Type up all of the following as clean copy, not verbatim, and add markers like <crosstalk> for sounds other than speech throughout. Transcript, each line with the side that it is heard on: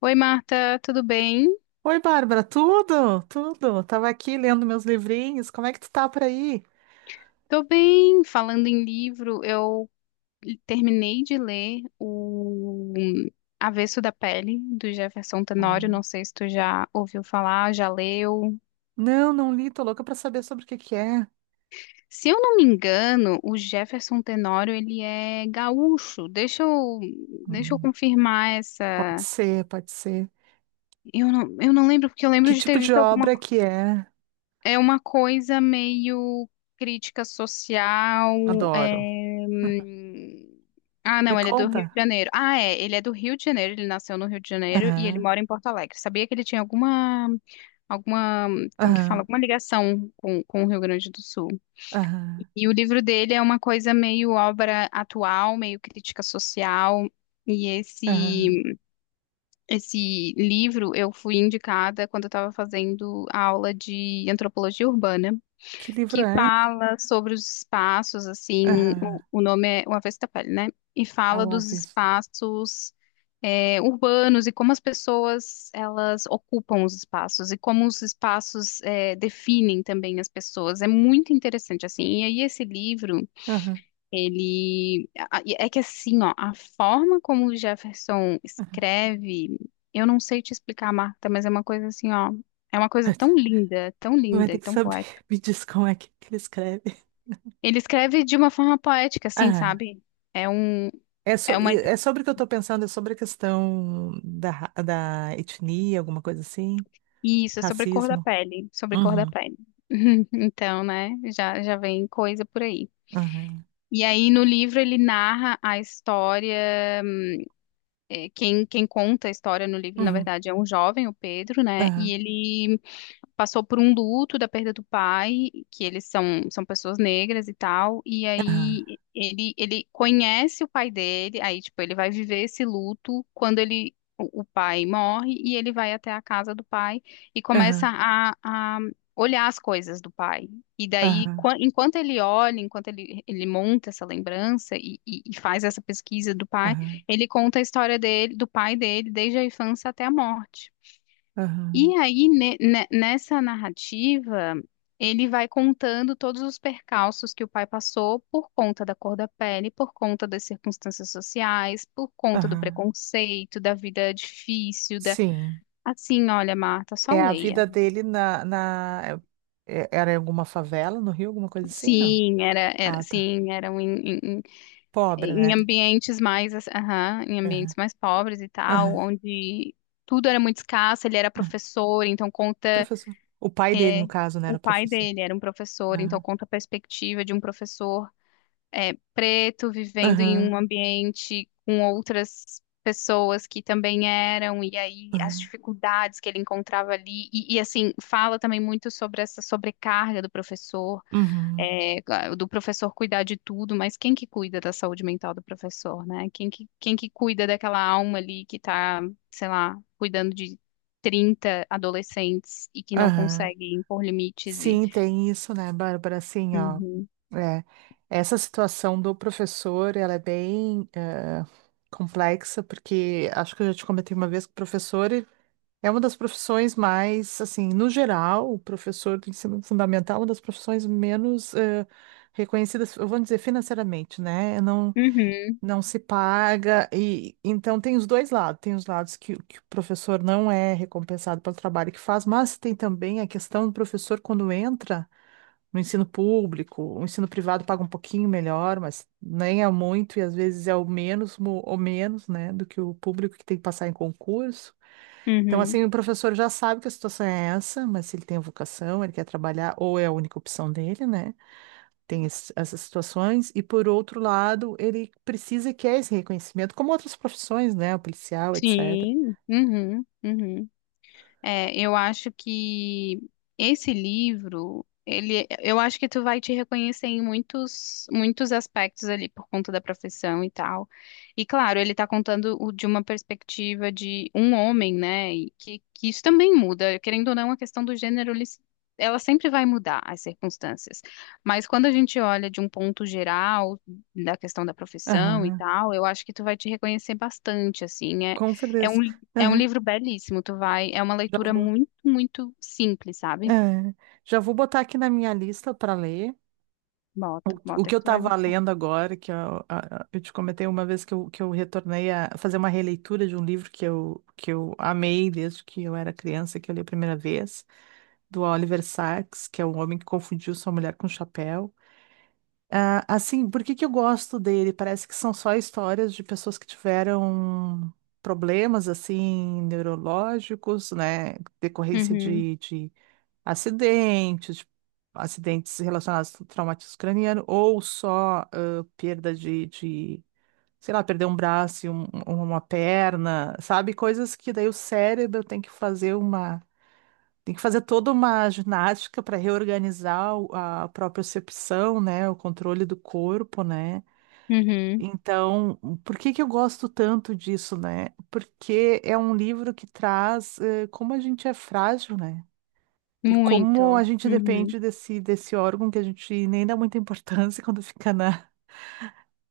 left: Oi, Marta, tudo bem?
right: Oi, Bárbara, tudo? Tudo. Tava aqui lendo meus livrinhos. Como é que tu tá por aí?
left: Tô bem. Falando em livro, eu terminei de ler o Avesso da Pele, do Jefferson Tenório.
right: Ah,
left: Não sei se tu já ouviu falar, já leu.
right: não, não li, tô louca pra saber sobre o que que é.
left: Se eu não me engano, o Jefferson Tenório, ele é gaúcho. Deixa eu
right: Hum,
left: confirmar
right: Pode
left: essa...
right: ser, pode ser.
left: Eu não lembro, porque eu lembro
right: Que
left: de ter
right: tipo de
left: visto alguma.
right: obra que é?
left: É uma coisa meio crítica social. é,
right: Adoro.
left: hum, Ah,
right: Me
left: não, ele é do Rio de
right: conta.
left: Janeiro. Ah, é, ele é do Rio de Janeiro, ele nasceu no Rio de Janeiro e ele
right: Aham,
left: mora em Porto Alegre. Sabia que ele tinha alguma, como que fala,
right: aham,
left: alguma ligação com o Rio Grande do Sul.
right: aham,
left: E o livro dele é uma coisa meio obra atual, meio crítica social. E
right: aham.
left: esse, esse livro eu fui indicada quando eu estava fazendo a aula de antropologia urbana
right: Que livro
left: que
right: é?
left: fala sobre os espaços, assim, o,
right: Aham.
left: o nome é O Avesso da Pele, né? E fala
right: Ao
left: dos
right: avesso.
left: espaços é, urbanos, e como as pessoas elas ocupam os espaços e como os espaços é, definem também as pessoas. É muito interessante, assim. E aí esse livro,
right: Aham,
left: ele... É que assim, ó, a forma como o Jefferson
right: aham.
left: escreve, eu não sei te explicar, Marta, mas é uma coisa assim, ó, é uma coisa
right: <laughs>
left: tão
right: Tu vai
left: linda
right: ter
left: e
right: que
left: tão
right: saber.
left: poética.
right: Me diz como é que ele escreve.
left: Ele escreve de uma forma poética, assim, sabe? É um,
right: É,
left: é uma,
right: é sobre o que eu estou pensando, é sobre a questão da etnia, alguma coisa assim?
left: isso, é sobre cor da
right: Racismo?
left: pele, sobre cor da
right: Uhum,
left: pele. <laughs> Então, né, já vem coisa por aí.
right: aham,
left: E aí, no livro, ele narra a história, quem conta a história no livro, na
right: uhum,
left: verdade, é um jovem, o Pedro, né, e
right: aham,
left: ele passou por um luto da perda do pai, que eles são pessoas negras e tal, e
right: aham,
left: aí ele conhece o pai dele, aí, tipo, ele vai viver esse luto quando ele, o pai morre, e ele vai até a casa do pai e começa
right: aham,
left: a olhar as coisas do pai. E daí,
right: aham,
left: enquanto ele olha, enquanto ele monta essa lembrança e faz essa pesquisa do pai,
right: aham,
left: ele conta a história dele, do pai dele, desde a infância até a morte.
right: aham,
left: E aí, nessa narrativa, ele vai contando todos os percalços que o pai passou por conta da cor da pele, por conta das circunstâncias sociais, por conta do
right: aham.
left: preconceito, da vida difícil, da...
right: Sim.
left: Assim, olha, Marta, só
right: É a
left: leia.
right: vida dele na... Era em alguma favela no Rio, alguma coisa assim? Não.
left: Sim, era, era,
right: Ah, tá.
left: sim, eram em, em, em-
right: Pobre,
left: em
right: né?
left: ambientes mais, assim, aham, em
right: Aham,
left: ambientes mais pobres e tal,
right: aham,
left: onde tudo era muito escasso, ele era
right: aham.
left: professor, então conta.
right: Professor. O pai dele,
left: É,
right: no caso, né, era
left: o pai
right: professor.
left: dele era um professor, então
right: Aham,
left: conta a perspectiva de um professor é, preto vivendo em
right: aham,
left: um ambiente com outras pessoas que também eram, e aí as
right: aham,
left: dificuldades que ele encontrava ali, assim, fala também muito sobre essa sobrecarga do professor,
right: uhum,
left: é, claro, do professor cuidar de tudo, mas quem que cuida da saúde mental do professor, né? Quem que cuida daquela alma ali que tá, sei lá, cuidando de 30 adolescentes e que não
right: aham.
left: consegue impor limites e...
right: Sim, tem isso, né, Bárbara? Assim, ó,
left: Uhum,
right: é, essa situação do professor, ela é bem complexa, porque acho que eu já te comentei uma vez que o professor ele é uma das profissões mais, assim, no geral, o professor do ensino fundamental é uma das profissões menos reconhecidas, eu vou dizer, financeiramente, né? Não,
left: uhum,
right: não se paga, e então tem os dois lados, tem os lados que o professor não é recompensado pelo trabalho que faz, mas tem também a questão do professor quando entra no ensino público. O ensino privado paga um pouquinho melhor, mas nem é muito e às vezes é o menos ou menos, né, do que o público que tem que passar em concurso. Então,
left: uhum.
right: assim, o professor já sabe que a situação é essa, mas se ele tem a vocação, ele quer trabalhar, ou é a única opção dele, né? Tem essas situações. E, por outro lado, ele precisa e quer esse reconhecimento, como outras profissões, né? O policial, etc.
left: Sim, uhum, uhum. É, eu acho que esse livro, ele, eu acho que tu vai te reconhecer em muitos, muitos aspectos ali por conta da profissão e tal. E claro, ele tá contando de uma perspectiva de um homem, né? E que isso também muda, querendo ou não, a questão do gênero, ela sempre vai mudar as circunstâncias. Mas quando a gente olha de um ponto geral da questão da profissão e
right: Aham,
left: tal, eu acho que tu vai te reconhecer bastante, assim. É,
right: com
left: é
right: certeza.
left: um é um
right: Aham.
left: livro belíssimo, tu vai, é uma
right: Já
left: leitura
right: vou.
left: muito, muito simples, sabe?
right: É, já vou botar aqui na minha lista para ler.
left: Bota,
right: O
left: bota
right: que eu
left: que tu vai
right: estava
left: gostar.
right: lendo agora, que eu, a- eu te comentei uma vez que eu retornei a fazer uma releitura de um livro que eu amei desde que eu era criança, que eu li a primeira vez, do Oliver Sacks, que é um homem que confundiu sua mulher com um chapéu. Ah, assim, por que que eu gosto dele? Parece que são só histórias de pessoas que tiveram problemas, assim, neurológicos, né, decorrência
left: Uhum,
right: de acidentes, acidentes relacionados ao traumatismo craniano, ou só perda de, sei lá, perder um braço, e uma perna, sabe? Coisas que daí o cérebro tem que fazer uma. Tem que fazer toda uma ginástica para reorganizar a propriocepção, né? O controle do corpo, né?
left: uhum,
right: Então, por que que eu gosto tanto disso, né? Porque é um livro que traz como a gente é frágil, né? E como a
left: muito,
right: gente
left: uhum,
right: depende desse órgão que a gente nem dá muita importância <laughs> quando fica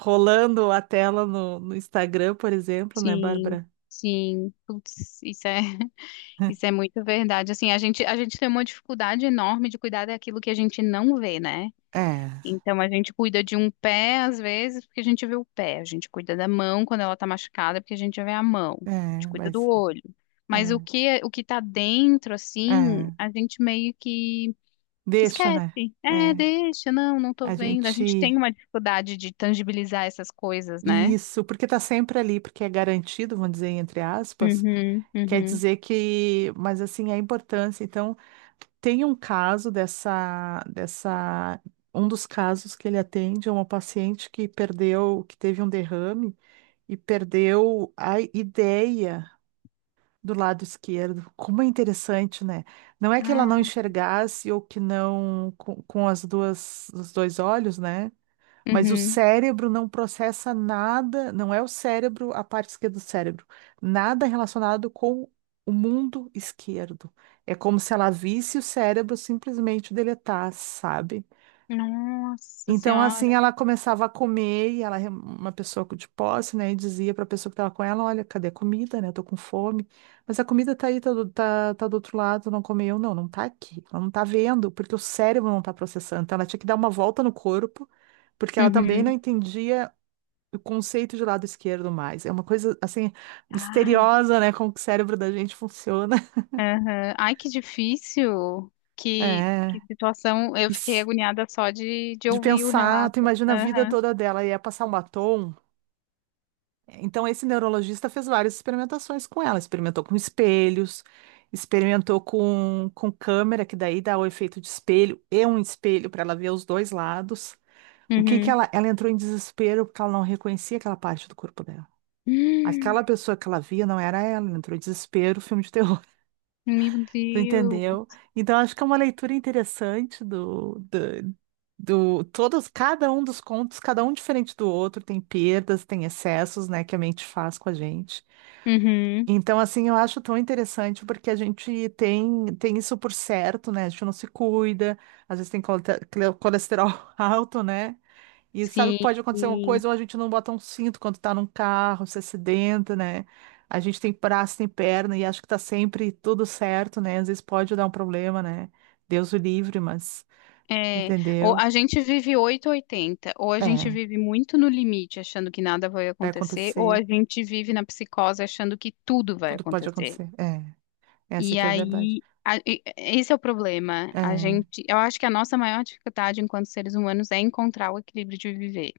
right: rolando a tela no Instagram, por exemplo, né,
left: sim,
right: Bárbara?
left: sim, putz, isso é, <laughs> isso é muito verdade, assim, a gente tem uma dificuldade enorme de cuidar daquilo que a gente não vê, né?
right: É,
left: Então a gente cuida de um pé às vezes porque a gente vê o pé, a gente cuida da mão quando ela tá machucada porque a gente vê a mão, a gente
right: é,
left: cuida do
right: mas
left: olho. Mas
right: é,
left: o que tá dentro assim,
right: é,
left: a gente meio que
right: deixa,
left: esquece.
right: né?
left: É,
right: É,
left: deixa, não, não tô
right: a
left: vendo. A gente tem
right: gente.
left: uma dificuldade de tangibilizar essas coisas, né?
right: Isso, porque tá sempre ali, porque é garantido, vamos dizer, entre aspas.
left: Uhum,
right: Quer
left: uhum.
right: dizer que, mas assim, a importância. Então, tem um caso um dos casos que ele atende é uma paciente que perdeu, que teve um derrame e perdeu a ideia do lado esquerdo. Como é interessante, né? Não é que ela não
left: Cara,
right: enxergasse ou que não com as duas, os dois olhos, né? Mas o
left: uhum.
right: cérebro não processa nada, não é o cérebro, a parte esquerda do cérebro, nada relacionado com o mundo esquerdo. É como se ela visse o cérebro simplesmente deletar, sabe?
left: Nossa
right: Então, assim,
left: senhora.
right: ela começava a comer e ela, é uma pessoa de posse, né, e dizia para a pessoa que estava com ela: Olha, cadê a comida, né? Eu tô com fome. Mas a comida tá aí, tá do outro lado, não comeu. Não, não tá aqui. Ela não tá vendo, porque o cérebro não tá processando. Então, ela tinha que dar uma volta no corpo, porque ela também não
left: Uhum.
right: entendia o conceito de lado esquerdo mais. É uma coisa, assim,
left: Ai,
right: misteriosa, né? Como que o cérebro da gente funciona. <laughs>
left: aham. Ai, que difícil. Que
right: É.
left: situação. Eu fiquei
right: Isso.
left: agoniada só de
right: De
left: ouvir o
right: pensar, tu
left: relato.
right: imagina a vida
left: Aham.
right: toda dela, e ia passar um batom. Então, esse neurologista fez várias experimentações com ela. Experimentou com espelhos, experimentou com câmera, que daí dá o efeito de espelho e um espelho para ela ver os dois lados. O que que
left: Uhum.
right: ela, entrou em desespero porque ela não reconhecia aquela parte do corpo dela.
left: <gasps>
right: Aquela pessoa que ela via não era ela, ela entrou em desespero, filme de terror. <laughs>
left: Meu
right: Tu
left: Deus.
right: entendeu? Então, acho que é uma leitura interessante do, todos, cada um dos contos, cada um diferente do outro, tem perdas, tem excessos, né, que a mente faz com a gente.
left: Uhum.
right: Então, assim, eu acho tão interessante porque a gente tem isso por certo, né? A gente não se cuida, às vezes tem colesterol <laughs> alto, né? E sabe que pode acontecer uma
left: Sim.
right: coisa, ou a gente não bota um cinto quando tá num carro, se acidenta, né? A gente tem braço, tem perna e acho que tá sempre tudo certo, né? Às vezes pode dar um problema, né? Deus o livre, mas,
left: É, ou
right: entendeu?
left: a gente vive oito ou oitenta, ou a gente
right: É,
left: vive muito no limite, achando que nada vai
right: vai
left: acontecer, ou a
right: acontecer,
left: gente vive na psicose achando que tudo vai
right: tudo pode
left: acontecer.
right: acontecer. É, essa
left: E
right: que é a verdade.
left: aí, esse é o problema. A
right: É,
left: gente, eu acho que a nossa maior dificuldade enquanto seres humanos é encontrar o equilíbrio de viver,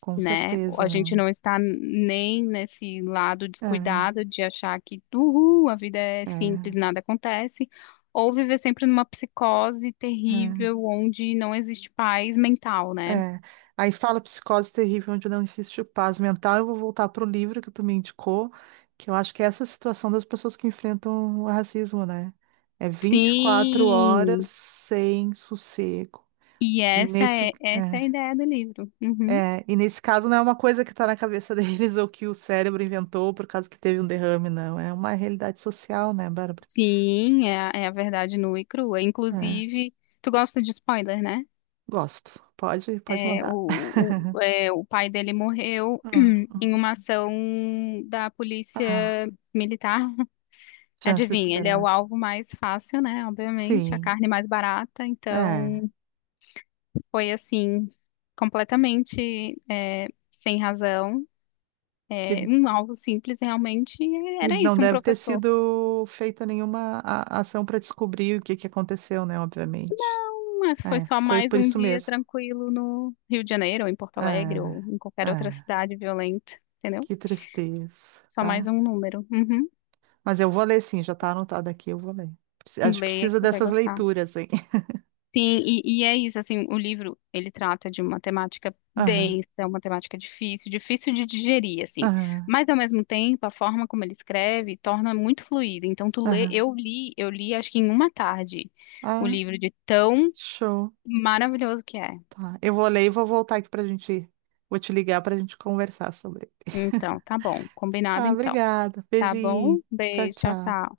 right: com
left: né?
right: certeza,
left: A gente
right: né?
left: não está nem nesse lado descuidado de achar que, uhul, a vida é
right: É,
left: simples,
right: é.
left: nada acontece, ou viver sempre numa psicose
right: É,
left: terrível onde não existe paz mental, né?
right: é. Aí fala psicose terrível, onde não existe paz mental. Eu vou voltar pro livro que tu me indicou, que eu acho que é essa situação das pessoas que enfrentam o racismo, né? É 24 horas
left: Sim!
right: sem sossego.
left: E
right: E
left: essa é,
right: nesse,
left: essa é
right: é,
left: a ideia do livro. Uhum.
right: e nesse caso não é uma coisa que tá na cabeça <laughs> deles ou que o cérebro inventou por causa que teve um derrame, não. É uma realidade social, né, Bárbara?
left: Sim, é é a verdade nua e crua.
right: É,
left: Inclusive, tu gosta de spoiler, né?
right: gosto. Pode, pode
left: É,
right: mandar. <laughs>
left: o pai dele morreu
right: Ah,
left: <clears throat> em uma ação da polícia
right: ah,
left: militar. <laughs>
right: já se
left: Adivinha, ele é o
right: esperar.
left: alvo mais fácil, né? Obviamente, a
right: Sim,
left: carne mais barata.
right: é.
left: Então, foi assim, completamente é, sem razão.
right: E,
left: É, um alvo simples, realmente, e
right: e
left: era
right: não
left: isso, um
right: deve ter
left: professor.
right: sido feita nenhuma ação para descobrir o que que aconteceu, né? Obviamente.
left: Mas foi
right: É,
left: só
right: ficou
left: mais
right: por
left: um
right: isso
left: dia
right: mesmo.
left: tranquilo no Rio de Janeiro, ou em Porto Alegre,
right: É,
left: ou em qualquer
right: é,
left: outra cidade violenta, entendeu?
right: que tristeza,
left: Só mais
right: tá?
left: um número. Uhum.
right: Mas eu vou ler sim, já tá anotado aqui, eu vou ler. A gente
left: Leia que
right: precisa
left: você vai
right: dessas
left: gostar.
right: leituras, hein? <laughs>
left: Sim, e é isso, assim, o livro, ele trata de uma temática
right: Aham,
left: densa, uma temática difícil, difícil de digerir, assim,
right: aham,
left: mas ao mesmo tempo, a forma como ele escreve torna muito fluido, então tu lê,
right: aham.
left: eu li acho que em uma tarde, o
right: Ah,
left: livro de tão
right: show.
left: maravilhoso que é.
right: Tá. Eu vou ler e vou voltar aqui pra gente. Vou te ligar pra gente conversar sobre.
left: Então,
right: <laughs>
left: tá bom, combinado
right: Tá,
left: então.
right: obrigada.
left: Tá bom?
right: Beijinho. Tchau,
left: Beijo, tchau,
right: tchau.
left: tchau.